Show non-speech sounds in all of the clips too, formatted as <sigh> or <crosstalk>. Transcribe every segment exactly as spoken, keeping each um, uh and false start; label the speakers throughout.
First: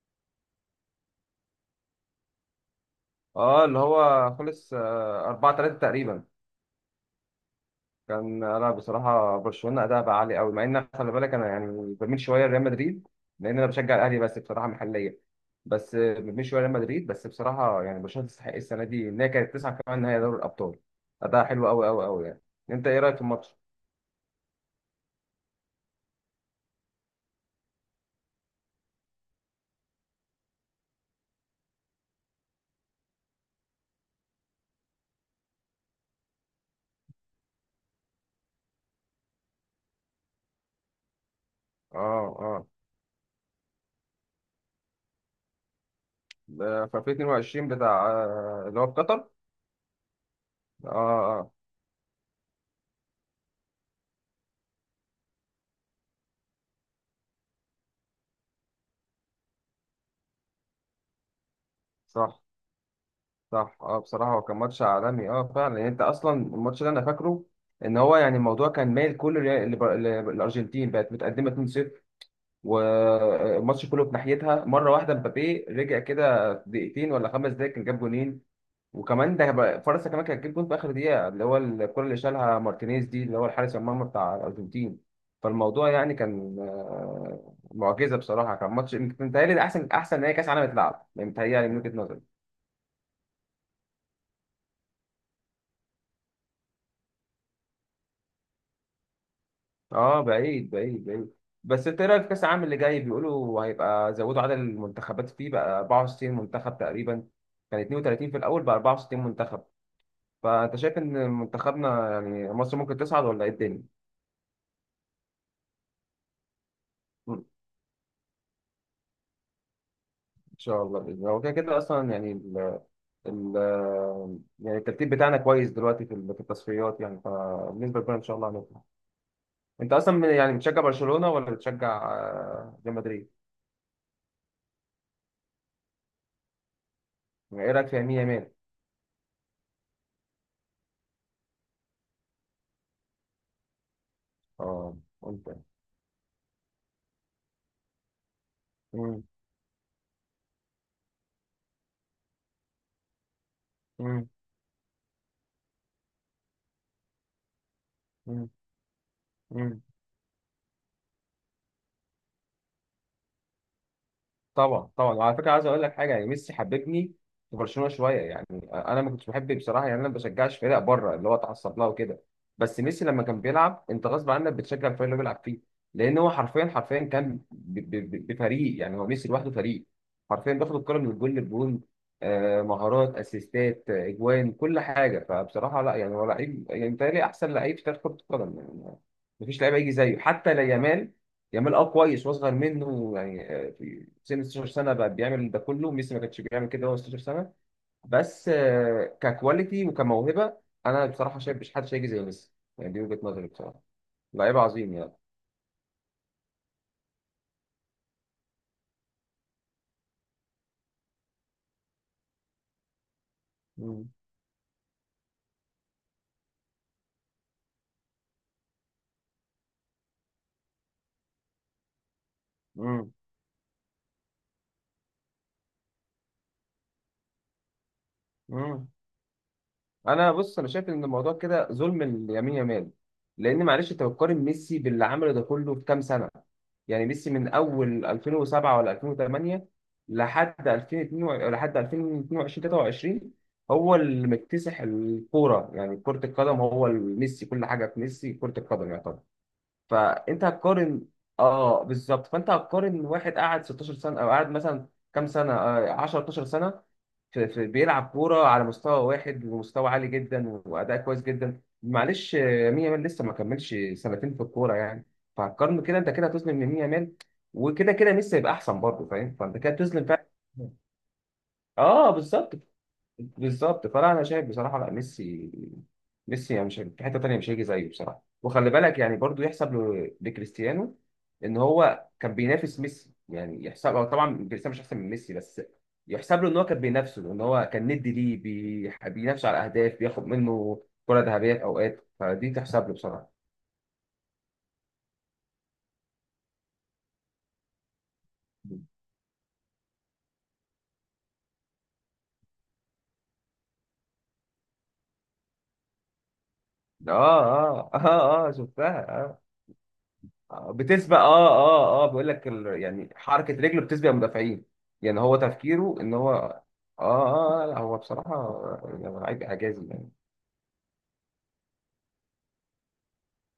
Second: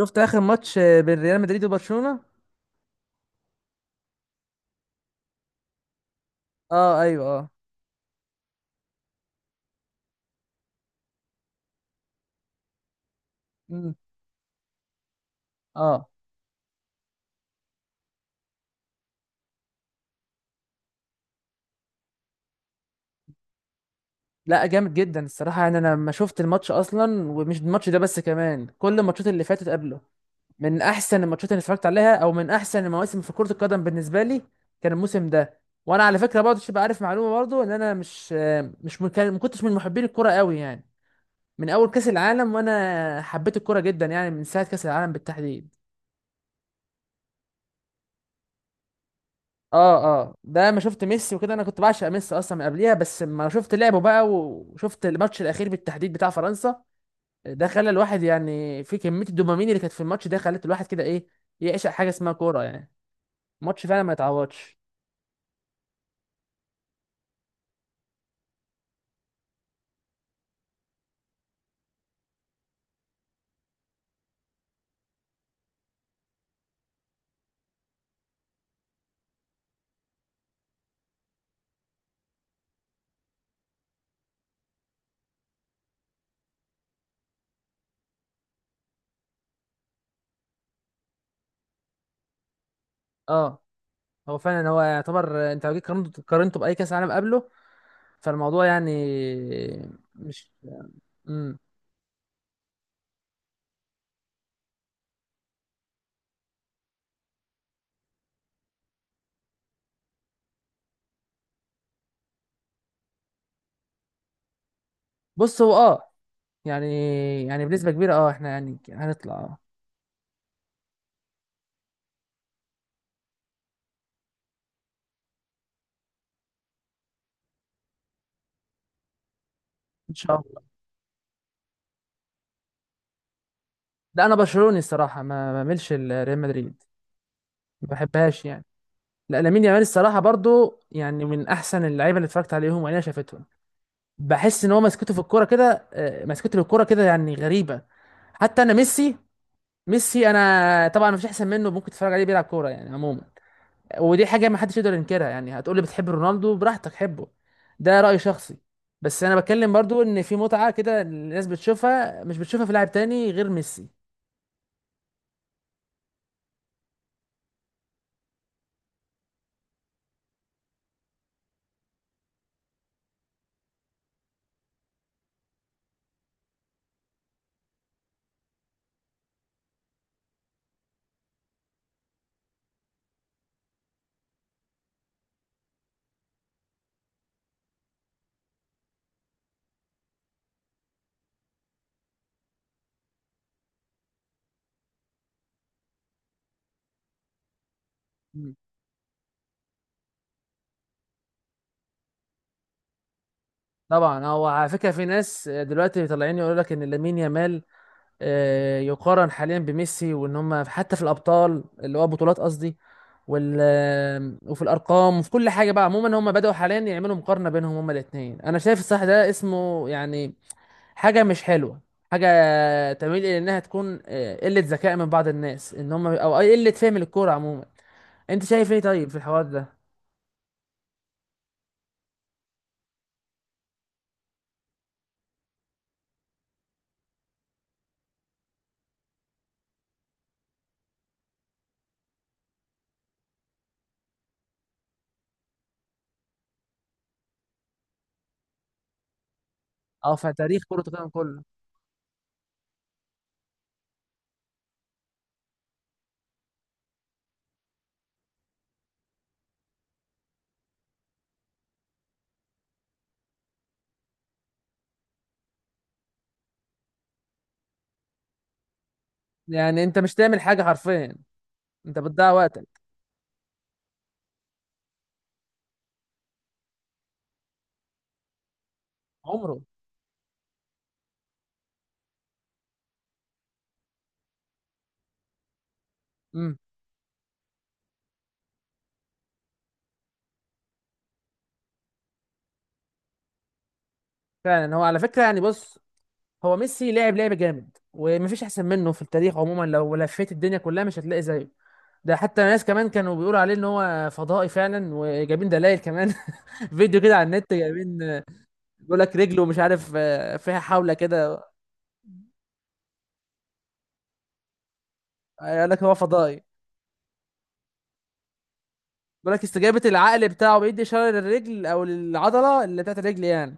Speaker 1: شفت اخر ماتش آه، بين ريال مدريد وبرشلونة.
Speaker 2: اه، اللي هو خلص آه، اربعه تلاته تقريبا.
Speaker 1: اه، ايوه، اه.
Speaker 2: كان انا بصراحه برشلونه اداء بقى عالي قوي، مع ان خلي بالك انا يعني بميل شويه لريال مدريد لان انا
Speaker 1: امم.
Speaker 2: بشجع الاهلي. بس بصراحه محليا بس
Speaker 1: اه.
Speaker 2: آه، بميل شويه لريال مدريد. بس بصراحه يعني برشلونه تستحق السنه دي ان هي كانت تسعه كمان نهائي دوري الابطال. اداء حلو قوي قوي قوي يعني. انت ايه رايك في الماتش؟
Speaker 1: لا، جامد جدا الصراحة، يعني انا لما شفت الماتش اصلا ومش الماتش ده بس، كمان كل الماتشات اللي فاتت قبله من احسن الماتشات اللي اتفرجت عليها، او من احسن المواسم في كرة القدم بالنسبة لي كان الموسم ده. وانا على فكرة برضه تبقى عارف معلومة برضه ان انا مش آه، مش من كان- ما كنتش من محبين الكرة قوي يعني. من اول كأس
Speaker 2: اه،
Speaker 1: العالم
Speaker 2: اه،
Speaker 1: وانا حبيت الكرة جدا، يعني من ساعة كأس العالم بالتحديد.
Speaker 2: آه، في الفين واتنين وعشرين بتاع آه، اللي هو في قطر.
Speaker 1: اه اه، ده ما
Speaker 2: اه،
Speaker 1: شفت ميسي
Speaker 2: اه،
Speaker 1: وكده انا كنت بعشق ميسي اصلا من قبليها، بس ما شفت لعبه بقى وشفت الماتش الاخير بالتحديد بتاع فرنسا. ده خلى الواحد يعني، في كميه الدوبامين اللي كانت في الماتش ده خلت الواحد كده ايه، يعشق حاجه اسمها
Speaker 2: صح.
Speaker 1: كوره يعني.
Speaker 2: صح،
Speaker 1: ماتش
Speaker 2: اه،
Speaker 1: فعلا ما
Speaker 2: بصراحة هو كان
Speaker 1: يتعوضش.
Speaker 2: ماتش عالمي. اه فعلا، يعني انت اصلا الماتش ده انا فاكره ان هو يعني الموضوع كان مايل كله ل- لب- ل- للارجنتين. بقت متقدمة اتنين لا شيء والماتش كله في ناحيتها. مرة واحدة مبابي رجع كده في دقيقتين ولا خمس دقايق كان جاب جونين. وكمان ده بقى- فرنسا كمان كانت جاب جون في اخر دقيقة، اللي هو الكرة اللي شالها مارتينيز دي، اللي هو الحارس المرمى بتاع الارجنتين. فالموضوع يعني كان آه، معجزة بصراحة. كان ماتش، متهيألي ده احسن احسن نهائي كاس عالم اتلعب يعني، متهيألي من وجهة نظري.
Speaker 1: اه، هو فعلا هو يعتبر آه، انت لو جيت قارنته، قارنته باي كاس عالم قبله، فالموضوع يعني
Speaker 2: اه،
Speaker 1: مش.
Speaker 2: بعيد بعيد بعيد.
Speaker 1: امم.
Speaker 2: بس انت ايه رايك في كاس العالم اللي جاي؟ بيقولوا هيبقى زودوا عدد المنتخبات فيه بقى اربعه وستين منتخب تقريبا. كان اتنين وتلاتين في الاول بقى اربعه وستين منتخب. فانت شايف ان منتخبنا يعني مصر ممكن تصعد ولا ايه الدنيا؟
Speaker 1: بص هو اه، يعني
Speaker 2: م- ان
Speaker 1: يعني بنسبه كبيره، اه احنا يعني هنطلع آه.
Speaker 2: شاء الله باذن الله. هو كده كده اصلا يعني ال ال يعني الترتيب بتاعنا كويس دلوقتي في ال- في التصفيات يعني. فبالنسبه لنا ان شاء الله هنطلع. انت
Speaker 1: ان
Speaker 2: اصلا من-
Speaker 1: شاء
Speaker 2: يعني
Speaker 1: الله.
Speaker 2: بتشجع برشلونه ولا بتشجع آه، ريال مدريد؟
Speaker 1: لا انا برشلوني الصراحه، ما ما بعملش ريال مدريد.
Speaker 2: يعني ايه رايك
Speaker 1: ما
Speaker 2: في يمين
Speaker 1: بحبهاش
Speaker 2: يامال؟
Speaker 1: يعني. لا، لامين يامال الصراحه برضو يعني من احسن اللعيبه اللي اتفرجت عليهم وانا شافتهم. بحس ان هو
Speaker 2: اه.
Speaker 1: مسكته في الكوره
Speaker 2: وانت؟
Speaker 1: كده، آه، مسكته للكوره كده يعني غريبه. حتى انا ميسي،
Speaker 2: مم.
Speaker 1: ميسي انا طبعا مفيش احسن منه، ممكن تتفرج عليه بيلعب كوره يعني عموما. ودي
Speaker 2: مم.
Speaker 1: حاجه ما حدش يقدر ينكرها، يعني هتقولي بتحب رونالدو براحتك حبه، ده راي
Speaker 2: مم.
Speaker 1: شخصي. بس انا بتكلم
Speaker 2: مم.
Speaker 1: برضو ان في متعه كده الناس بتشوفها، مش بتشوفها في لاعب تاني غير ميسي.
Speaker 2: طبعا طبعا. وعلى فكره عايز اقول لك حاجه. يعني ميسي حببني في برشلونه شويه يعني. انا ما كنتش بحب بصراحه، يعني انا ما بشجعش فرق بره اللي هو اتعصب لها وكده. بس ميسي لما كان بيلعب انت غصب عنك بتشجع الفريق اللي هو بيلعب فيه. لان هو حرفيا حرفيا كان ب- ب- ب- بفريق. يعني هو ميسي لوحده فريق. حرفيا بياخد الكره من الجول للجول. آه، مهارات، اسيستات، آه، اجوان، كل حاجه. فبصراحه لا، يعني هو لعيب، يعني متهيألي احسن لعيب في تاريخ كره القدم يعني. مفيش لعيب هيجي زيه، حتى لا يامال. يامال اه كويس واصغر منه يعني، آه، في سن ستاشر سنه بقى بيعمل ده كله. ميسي ما كانش بيعمل كده وهو ستاشر سنه. بس
Speaker 1: مم.
Speaker 2: آه، ككواليتي وكموهبه، انا بصراحه شايف مش حد هيجي زي ميسي. يعني دي وجهه نظري بصراحه.
Speaker 1: طبعا، هو
Speaker 2: لعيب
Speaker 1: على فكره
Speaker 2: عظيم
Speaker 1: في
Speaker 2: يعني.
Speaker 1: ناس دلوقتي طالعين يقولوا لك ان لامين يامال آه، يقارن حاليا بميسي، وان هم حتى في الابطال اللي هو بطولات قصدي، وال
Speaker 2: مم.
Speaker 1: آه، وفي الارقام وفي كل حاجه بقى عموما هم بداوا حاليا يعملوا مقارنه بينهم هم الاثنين. انا شايف الصح ده اسمه يعني حاجه مش حلوه، حاجه
Speaker 2: مم.
Speaker 1: تميل الى انها تكون آه، قله ذكاء من بعض الناس، ان هم او قله فهم للكوره عموما. انت شايف ايه
Speaker 2: مم.
Speaker 1: طيب في الحوار ده؟
Speaker 2: انا بص، انا شايف ان الموضوع كده ظلم اليمين يمال. لان معلش انت بتقارن ميسي باللي عمله ده كله في كام سنه. يعني ميسي من اول الفين وسبعه ولا الفين وتمانيه لحد الفين واتنين وعشرين، لحد الفين واتنين وعشرين تلاته وعشرين هو اللي مكتسح الكوره. يعني كره القدم هو ميسي، كل حاجه في ميسي كره القدم يعتبر.
Speaker 1: او في
Speaker 2: فانت
Speaker 1: تاريخ كره
Speaker 2: هتقارن.
Speaker 1: القدم كله.
Speaker 2: اه بالظبط. فانت هتقارن واحد قعد ستاشر سنه او قعد مثلا كام سنه، آه، عشره اتناشر سنه، في في- بيلعب كورة على مستوى واحد ومستوى عالي جدا وأداء كويس جدا. معلش آه، مين يامال لسه ما كملش سنتين في الكورة يعني. فهتقارنه كده؟ أنت كده هتظلم مين يامال. وكده كده ميسي هيبقى أحسن برضه، فاهم؟ فأنت كده
Speaker 1: يعني انت
Speaker 2: بتظلم
Speaker 1: مش
Speaker 2: فعلا.
Speaker 1: تعمل حاجه حرفيا، انت
Speaker 2: اه
Speaker 1: بتضيع
Speaker 2: بالظبط
Speaker 1: وقتك.
Speaker 2: بالظبط. فلا، انا شايف بصراحه، لا، ميسي، ميسي يعني مش هي- في حته تانيه، مش هيجي زيه بصراحه. وخلي بالك يعني برضو
Speaker 1: عمره.
Speaker 2: يحسب له لكريستيانو ان هو كان بينافس ميسي. يعني يحسب، هو طبعا كريستيانو مش احسن من ميسي، بس يحسب له
Speaker 1: امم.
Speaker 2: ان هو كان بينافسه، ان هو كان ندي ليه. بي... بينافسه على اهداف، بياخد منه كره ذهبيه في اوقات. فدي تحسب له بصراحه.
Speaker 1: فعلا، هو على فكره يعني بص، هو ميسي لعب لعب جامد ومفيش احسن منه في التاريخ عموما، لو لفيت الدنيا كلها مش هتلاقي زيه. ده حتى ناس كمان كانوا بيقولوا عليه ان هو فضائي فعلا، وجايبين دلائل كمان. <laughs> فيديو كده على
Speaker 2: اه
Speaker 1: النت
Speaker 2: اه
Speaker 1: جايبين،
Speaker 2: اه اه
Speaker 1: بيقول لك
Speaker 2: شفتها. آه.
Speaker 1: رجله مش عارف آه، فيها
Speaker 2: آه،
Speaker 1: حاولة
Speaker 2: بتسبق،
Speaker 1: كده.
Speaker 2: اه اه اه، بيقول لك ال... يعني حركه رجله بتسبق المدافعين. يعني هو
Speaker 1: قال لك هو
Speaker 2: تفكيره ان هو
Speaker 1: فضائي.
Speaker 2: اه، اه، آه، لا هو بصراحه يعني
Speaker 1: بيقول لك
Speaker 2: لعيب
Speaker 1: استجابة
Speaker 2: اعجازي يعني.
Speaker 1: العقل بتاعه بيدي إشارة للرجل او للعضلة اللي بتاعت الرجل يعني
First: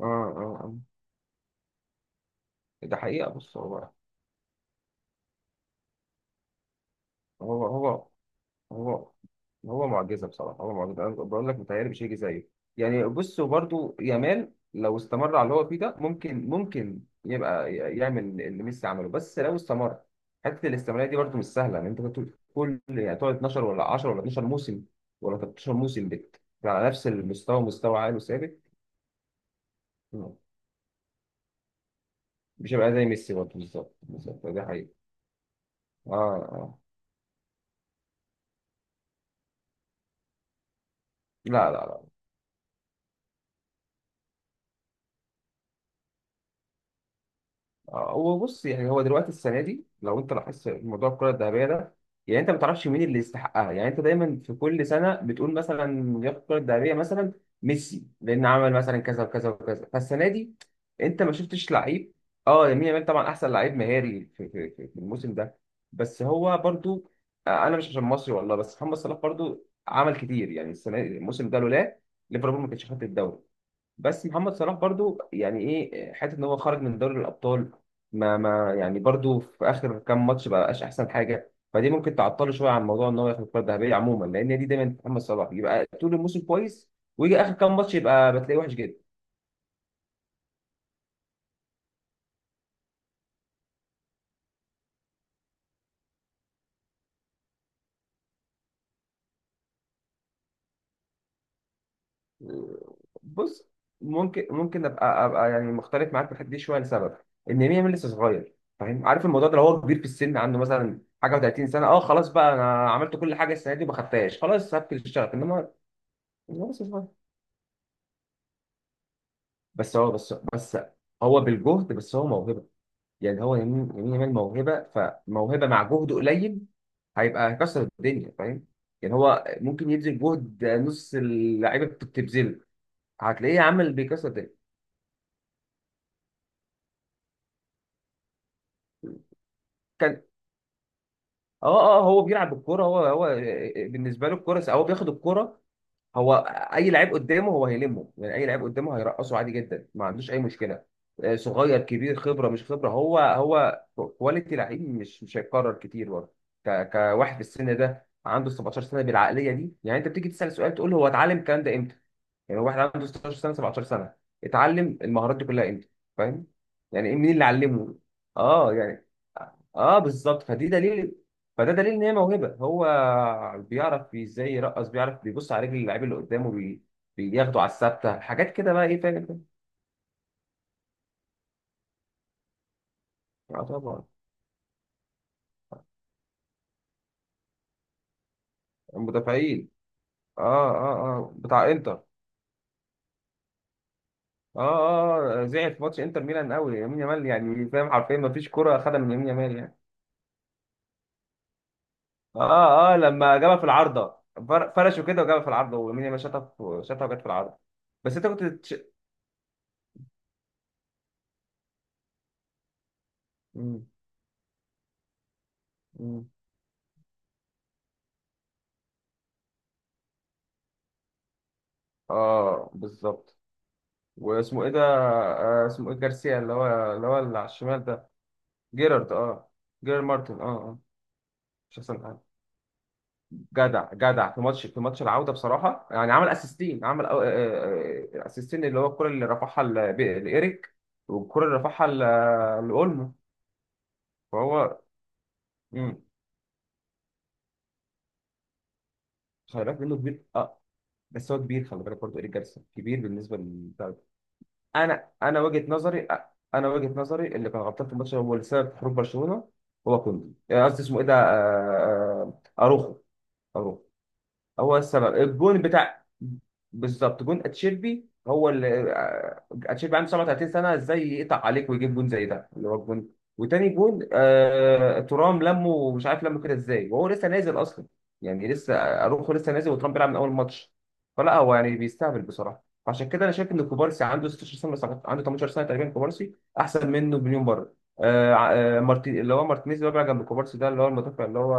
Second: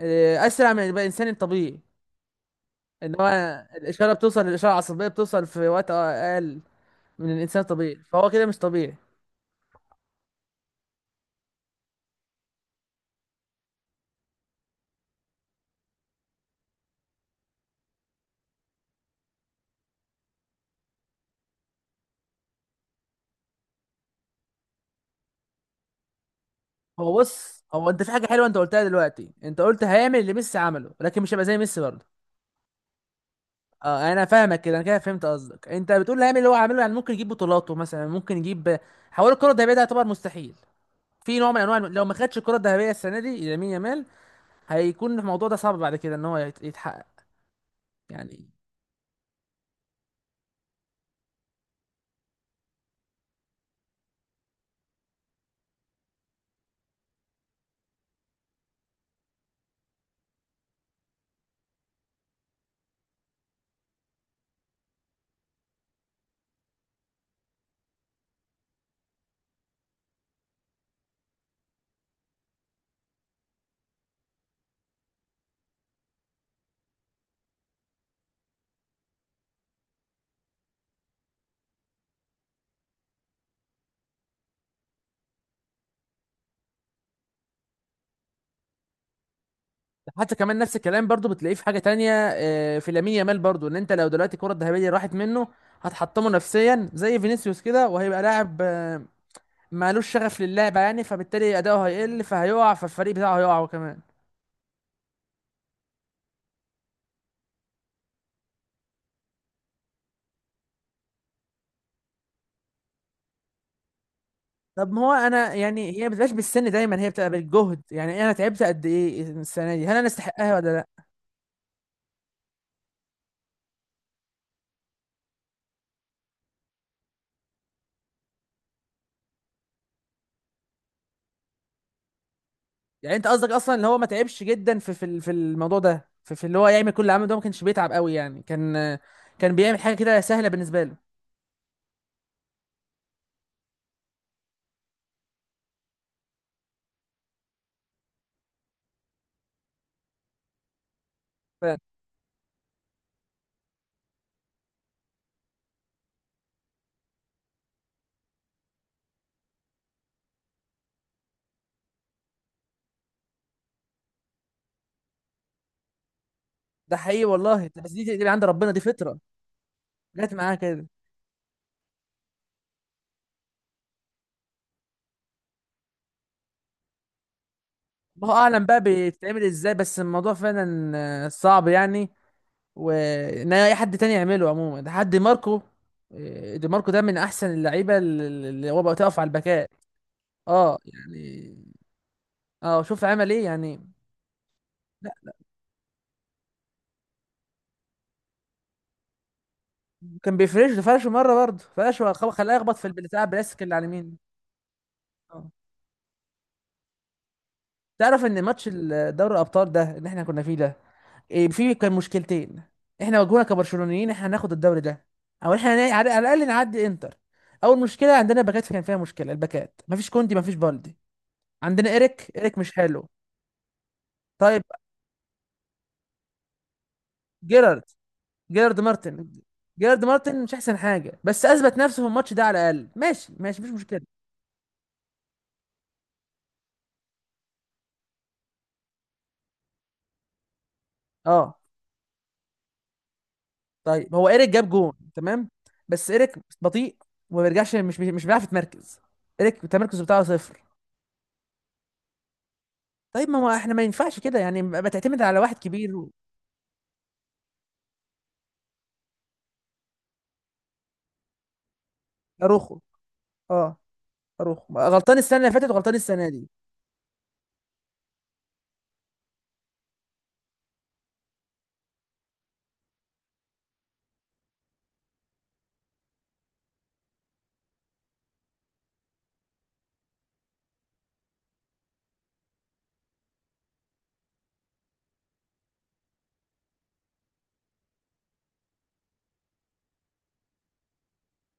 Speaker 2: اه
Speaker 1: اسرع
Speaker 2: اه.
Speaker 1: من الانسان الطبيعي.
Speaker 2: آه. ده
Speaker 1: ان هو
Speaker 2: حقيقه. بص، هو
Speaker 1: الإشارة بتوصل، الإشارة العصبية بتوصل في وقت اقل من الانسان
Speaker 2: هو
Speaker 1: الطبيعي،
Speaker 2: هو
Speaker 1: فهو كده مش طبيعي.
Speaker 2: هو هو معجزه بصراحه. هو معجزه، انا بقول لك متهيألي مش هيجي زيه. يعني بص، وبرده يامال لو استمر على اللي هو فيه ده ممكن، ممكن يبقى يعمل اللي ميسي عمله، بس لو استمر. حته الاستمراريه دي برده مش سهله ان انت تقعد، كل يعني تقعد اتناشر ولا عشره ولا اتناشر موسم ولا تلتاشر موسم بت على نفس
Speaker 1: هو
Speaker 2: المستوى،
Speaker 1: بص هو
Speaker 2: مستوى
Speaker 1: انت في
Speaker 2: عالي
Speaker 1: حاجه حلوه انت
Speaker 2: وثابت.
Speaker 1: قلتها دلوقتي، انت قلت هيعمل اللي ميسي عمله لكن مش هيبقى زي ميسي برضه.
Speaker 2: مش هيبقى زي ميسي برده. بالظبط
Speaker 1: اه، انا
Speaker 2: بالظبط،
Speaker 1: فاهمك
Speaker 2: ده
Speaker 1: كده، انا
Speaker 2: حقيقي.
Speaker 1: كده فهمت قصدك، انت
Speaker 2: اه
Speaker 1: بتقول هيعمل اللي هو
Speaker 2: اه.
Speaker 1: عامله يعني، ممكن يجيب بطولاته مثلا، ممكن يجيب حوار الكره الذهبيه ده يعتبر مستحيل. في نوع من
Speaker 2: لا
Speaker 1: انواع،
Speaker 2: لا
Speaker 1: لو
Speaker 2: لا.
Speaker 1: ما خدش الكره الذهبيه السنه دي لامين يامال هيكون الموضوع ده صعب بعد كده ان هو يت- يتحقق
Speaker 2: آه، هو
Speaker 1: يعني.
Speaker 2: بص، يعني هو دلوقتي السنه دي لو انت لاحظت موضوع الكره الذهبيه ده يعني انت ما تعرفش مين اللي يستحقها. يعني انت دايما في كل سنه بتقول مثلا ياخد الكره الذهبيه مثلا ميسي لان عمل مثلا كذا وكذا وكذا فالسنه دي. انت ما شفتش لعيب. اه يمين يامال طبعا احسن لعيب مهاري في, في, في في الموسم ده. بس هو برضو آه، انا مش عشان مصري والله، بس محمد صلاح برضو عمل كتير يعني السنه، الموسم ده لولا ليفربول ما كانتش خدت الدوري. بس محمد صلاح برضو يعني ايه حته ان هو خرج من دوري الابطال. ما ما يعني برضو في اخر كام ماتش بقاش احسن حاجه. فدي ممكن تعطله شويه عن موضوع ان هو ياخد الكره الذهبيه عموما. لان دي دايما محمد صلاح يبقى طول الموسم كويس ويجي اخر كام ماتش يبقى بتلاقيه وحش جدا.
Speaker 1: حتى كمان نفس الكلام برضه بتلاقيه في حاجه تانية اه، في لامين يامال برضه، ان انت لو دلوقتي الكره الذهبيه راحت منه هتحطمه نفسيا زي فينيسيوس كده، وهيبقى لاعب مالوش شغف للعبة يعني، فبالتالي أداؤه هيقل فهيقع، فالفريق بتاعه هيقع
Speaker 2: بص،
Speaker 1: هو كمان.
Speaker 2: ممكن ممكن ابقى ابقى يعني مختلف معاك في الحته دي شويه. لسبب ان ميامي لسه صغير. فاهم؟ عارف الموضوع ده. لو هو كبير في السن عنده مثلا حاجه و30 سنه، اه خلاص بقى، انا عملت كل حاجه السنه دي وما خدتهاش، خلاص
Speaker 1: طب
Speaker 2: سبت
Speaker 1: ما هو
Speaker 2: الشغف.
Speaker 1: أنا
Speaker 2: انما
Speaker 1: يعني، هي ما بتبقاش
Speaker 2: إنما
Speaker 1: بالسن
Speaker 2: لسه
Speaker 1: دايما،
Speaker 2: صغير.
Speaker 1: هي بتبقى بالجهد، يعني أنا تعبت قد إيه السنة دي؟ هل
Speaker 2: بس
Speaker 1: أنا
Speaker 2: هو بس
Speaker 1: أستحقها ولا
Speaker 2: بس
Speaker 1: لأ؟
Speaker 2: هو بالجهد. بس هو موهبه يعني. هو يمين يمين يامال موهبه، فموهبه مع جهد قليل هيبقى، هيكسر الدنيا فاهم؟ يعني هو ممكن يبذل جهد نص اللعيبه بت- بتبذله،
Speaker 1: يعني أنت قصدك
Speaker 2: هتلاقيه
Speaker 1: أصلا اللي
Speaker 2: عامل
Speaker 1: هو ما
Speaker 2: بيكسر
Speaker 1: تعبش
Speaker 2: الدنيا.
Speaker 1: جدا في في ال- في الموضوع ده، في, في اللي هو يعمل كل اللي عمله ده ما كانش بيتعب قوي يعني، كان كان بيعمل حاجة كده
Speaker 2: كان،
Speaker 1: سهلة بالنسبة له.
Speaker 2: اه اه، هو بيلعب بالكوره. هو هو بالنسبه له الكوره هو بياخد الكوره. هو اي لعيب قدامه هو هيلمه. يعني اي لعيب قدامه هيرقصه عادي جدا ما عندوش اي مشكله. آه،
Speaker 1: ف-
Speaker 2: صغير كبير، خبره مش خبره، هو هو كواليتي لعيب مش مش هيتكرر كتير برضه. ك- كواحد في السن ده عنده سبعتاشر سنه بالعقليه دي يعني. انت بتيجي تسال سؤال، تقول هو اتعلم الكلام ده امتى؟ يعني هو واحد عنده ستاشر سنه سبعتاشر سنه اتعلم المهارات دي كلها امتى؟ فاهم؟
Speaker 1: ده
Speaker 2: يعني إيه-
Speaker 1: حقيقي
Speaker 2: مين اللي
Speaker 1: والله، بس
Speaker 2: علمه.
Speaker 1: دي دي عند ربنا
Speaker 2: اه
Speaker 1: دي
Speaker 2: يعني،
Speaker 1: فطرة
Speaker 2: اه
Speaker 1: جت
Speaker 2: بالظبط.
Speaker 1: معاه
Speaker 2: فدي
Speaker 1: كده.
Speaker 2: دليل، فده دليل ان هي موهبه. هو بيعرف ازاي يرقص، بيعرف بيبص على رجل اللعيب اللي قدامه. بي... بياخده على الثابته.
Speaker 1: الله
Speaker 2: حاجات
Speaker 1: أعلم
Speaker 2: كده
Speaker 1: بقى
Speaker 2: بقى ايه؟ فاهم انت؟
Speaker 1: بتتعمل إزاي، بس الموضوع فعلا آه، صعب يعني، وان
Speaker 2: اه
Speaker 1: اي حد
Speaker 2: طبعا.
Speaker 1: تاني يعمله عموما ده حد ماركو، آه، دي ماركو ده من احسن اللعيبه اللي اللي هو بقى تقف على
Speaker 2: المدافعين،
Speaker 1: الباكات
Speaker 2: اه.
Speaker 1: اه
Speaker 2: اه، اه، بتاع
Speaker 1: يعني.
Speaker 2: انتر.
Speaker 1: اه شوف عمل ايه يعني.
Speaker 2: اه
Speaker 1: لا،
Speaker 2: اه آه، زعل في ماتش انتر ميلان قوي يمين يامال. يعني فاهم، حرفيا ما فيش كره خدها من يمين يامال يعني.
Speaker 1: كان بيفرش ده، فرش مره برضه، فرش وخ- خلاه يخبط في
Speaker 2: اه اه،
Speaker 1: البتاع
Speaker 2: لما جابها
Speaker 1: البلاستيك
Speaker 2: في
Speaker 1: اللي على
Speaker 2: العارضه.
Speaker 1: اليمين.
Speaker 2: فر- فرشه كده وجابها في
Speaker 1: اه،
Speaker 2: العارضه. ويمين يامال شاطها في- شاطها وجت في العارضه. بس
Speaker 1: تعرف
Speaker 2: انت
Speaker 1: ان
Speaker 2: كنت
Speaker 1: ماتش
Speaker 2: تش...
Speaker 1: ال- دوري الابطال ده اللي احنا كنا فيه ده إيه، فيه كان مشكلتين. احنا واجهونا
Speaker 2: مم،
Speaker 1: كبرشلونيين، احنا هناخد الدوري ده او احنا نا- على على
Speaker 2: مم.
Speaker 1: الاقل نعدي انتر. اول مشكله عندنا باكات، كان فيها مشكله، الباكات مفيش كوندي مفيش بالدي، عندنا ايريك، ايريك
Speaker 2: اه
Speaker 1: مش حلو.
Speaker 2: بالظبط.
Speaker 1: طيب.
Speaker 2: واسمه ايه ده؟ آه، اسمه ايه، جارسيا اللي هو اللي هو اللي على
Speaker 1: جيرارد.
Speaker 2: الشمال ده.
Speaker 1: جيرارد
Speaker 2: جيرارد،
Speaker 1: مارتن.
Speaker 2: اه، جيرارد
Speaker 1: جيرارد
Speaker 2: مارتن.
Speaker 1: مارتن
Speaker 2: اه
Speaker 1: مش احسن
Speaker 2: اه،
Speaker 1: حاجه، بس اثبت
Speaker 2: مش
Speaker 1: نفسه
Speaker 2: احسن
Speaker 1: في
Speaker 2: حاجه.
Speaker 1: الماتش ده على الاقل، ماشي ماشي مفيش
Speaker 2: جدع
Speaker 1: مشكله.
Speaker 2: جدع في ماتش، في ماتش العوده بصراحه يعني عمل اسيستين. عمل أو- آه، آه، آه، اسيستين، اللي هو الكره اللي رفعها ل- ب- لايريك والكره اللي
Speaker 1: اه
Speaker 2: رفعها ل- لاولمو.
Speaker 1: طيب هو ايريك جاب
Speaker 2: فهو،
Speaker 1: جون تمام،
Speaker 2: امم.
Speaker 1: بس ايريك بطيء، وما بيرجعش، مش مش بيعرف يتمركز. ايريك
Speaker 2: خلي بالك منه
Speaker 1: التمركز بتاعه
Speaker 2: كبير اه.
Speaker 1: صفر.
Speaker 2: بس هو كبير، خلي بالك برضه ايريك جارسيا كبير
Speaker 1: طيب
Speaker 2: بالنسبه
Speaker 1: ما هو
Speaker 2: لل.
Speaker 1: احنا ما ينفعش كده يعني، ما ما
Speaker 2: انا
Speaker 1: تعتمد على
Speaker 2: انا
Speaker 1: واحد
Speaker 2: وجهه
Speaker 1: كبير
Speaker 2: نظري،
Speaker 1: و-
Speaker 2: انا وجهه نظري اللي كان غلطان في الماتش هو اللي سبب في خروج برشلونه هو كوندي. آه، قصدي اسمه ايه ده، آه، آه، آه،
Speaker 1: اروخو.
Speaker 2: اروخو.
Speaker 1: اه
Speaker 2: اروخو
Speaker 1: اروخو
Speaker 2: هو السبب
Speaker 1: غلطان السنه اللي
Speaker 2: الجون
Speaker 1: فاتت وغلطان
Speaker 2: بتاع.
Speaker 1: السنه دي.
Speaker 2: بالظبط، جون اتشيربي هو اللي آه، اتشيربي عنده سبعه وتلاتين سنه، ازاي يقطع عليك ويجيب جون زي ده اللي هو الجون؟ وتاني جون، آه، ترام لمه، مش عارف لمه كده ازاي وهو لسه نازل اصلا. يعني لسه اروخو لسه نازل وترام بيلعب من اول ماتش. فلا هو يعني بيستهبل بصراحه. فعشان كده انا شايف ان كوبارسي عنده ستاشر سنه، بس عنده تمنتاشر سنه تقريبا كوبارسي، احسن منه بمليون مره. آه آه، مارتي، اللي هو مارتينيز، اللي هو بيلعب جنب كوبارسي ده، اللي هو المدافع، اللي هو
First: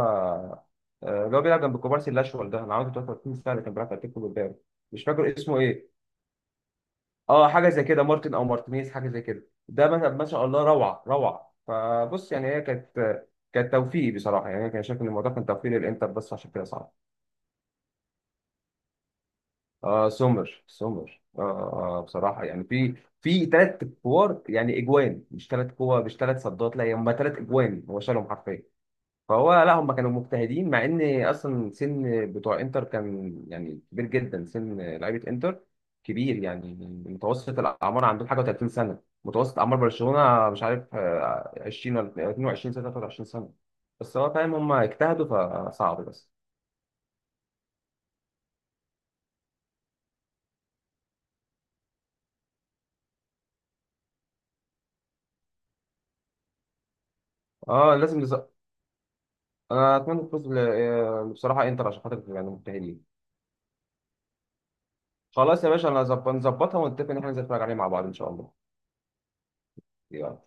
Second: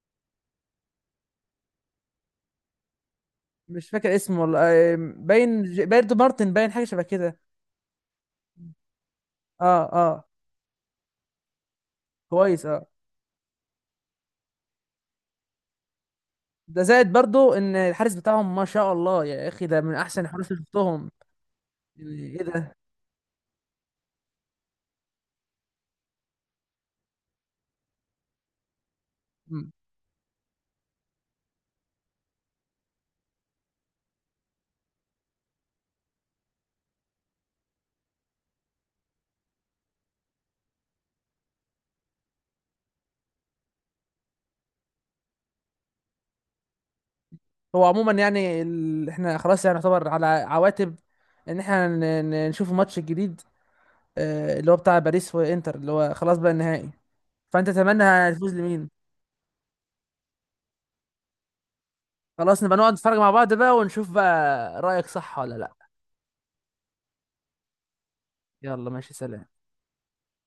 Speaker 2: آه، اللي هو بيلعب جنب كوبارسي الاشول ده انا عاوز، تلاته وتلاتين سنه، اللي كان بيلعب
Speaker 1: مش
Speaker 2: في
Speaker 1: فاكر
Speaker 2: اتلتيكو
Speaker 1: اسمه والله.
Speaker 2: بالباو.
Speaker 1: آه،
Speaker 2: مش فاكر اسمه
Speaker 1: باين ج-
Speaker 2: ايه،
Speaker 1: بايرد مارتن، باين حاجه شبه كده.
Speaker 2: اه حاجه زي كده مارتن او مارتينيز حاجه زي كده
Speaker 1: اه
Speaker 2: ده. ما
Speaker 1: اه
Speaker 2: ما شاء الله، روعه روعه. فبص يعني هي
Speaker 1: كويس اه.
Speaker 2: كانت، كانت توفيق بصراحه يعني. انا كان شايف ان الموضوع كان توفيق للانتر. بس عشان كده
Speaker 1: ده
Speaker 2: صعب.
Speaker 1: زائد برضو ان الحارس بتاعهم ما شاء الله يا اخي، ده من
Speaker 2: اه
Speaker 1: احسن الحراس اللي
Speaker 2: سومر
Speaker 1: شفتهم.
Speaker 2: سومر آه, آه
Speaker 1: يعني ايه
Speaker 2: بصراحه يعني
Speaker 1: ده.
Speaker 2: في، في ثلاث كور يعني اجوان، مش ثلاث كور مش ثلاث صدات، لا هم ثلاث اجوان هو شالهم حرفيا. فهو
Speaker 1: مم.
Speaker 2: لا، هم كانوا مجتهدين مع ان اصلا سن بتوع انتر كان يعني كبير جدا. سن لعيبه انتر كبير يعني. متوسط الاعمار عندهم حاجه و30 سنه. متوسط اعمار برشلونه مش عارف آه، عشرين ولا اتنين وعشرين سنه تلاته وعشرين سنه. بس هو فاهم، هم اجتهدوا. فصعب بس.
Speaker 1: هو عموما يعني ال... احنا خلاص يعني يعتبر على عواتب ان احنا ن... ن- نشوف الماتش الجديد، آه، اللي هو بتاع باريس وانتر اللي هو خلاص بقى النهائي. فانت
Speaker 2: اه
Speaker 1: تتمنى
Speaker 2: لازم نز...
Speaker 1: هتفوز لمين؟
Speaker 2: انا اتمنى الفوز ل- آه، بصراحه انتر، عشان خاطر يعني
Speaker 1: خلاص نبقى نقعد
Speaker 2: مجتهدين.
Speaker 1: نتفرج مع بعض بقى ونشوف بقى رأيك صح ولا
Speaker 2: خلاص يا
Speaker 1: لا.
Speaker 2: باشا، انا هظبط- نظبطها ونتفق ان احنا ننزل نتفرج عليه مع بعض ان شاء الله.
Speaker 1: يلا ماشي سلام.
Speaker 2: يلا.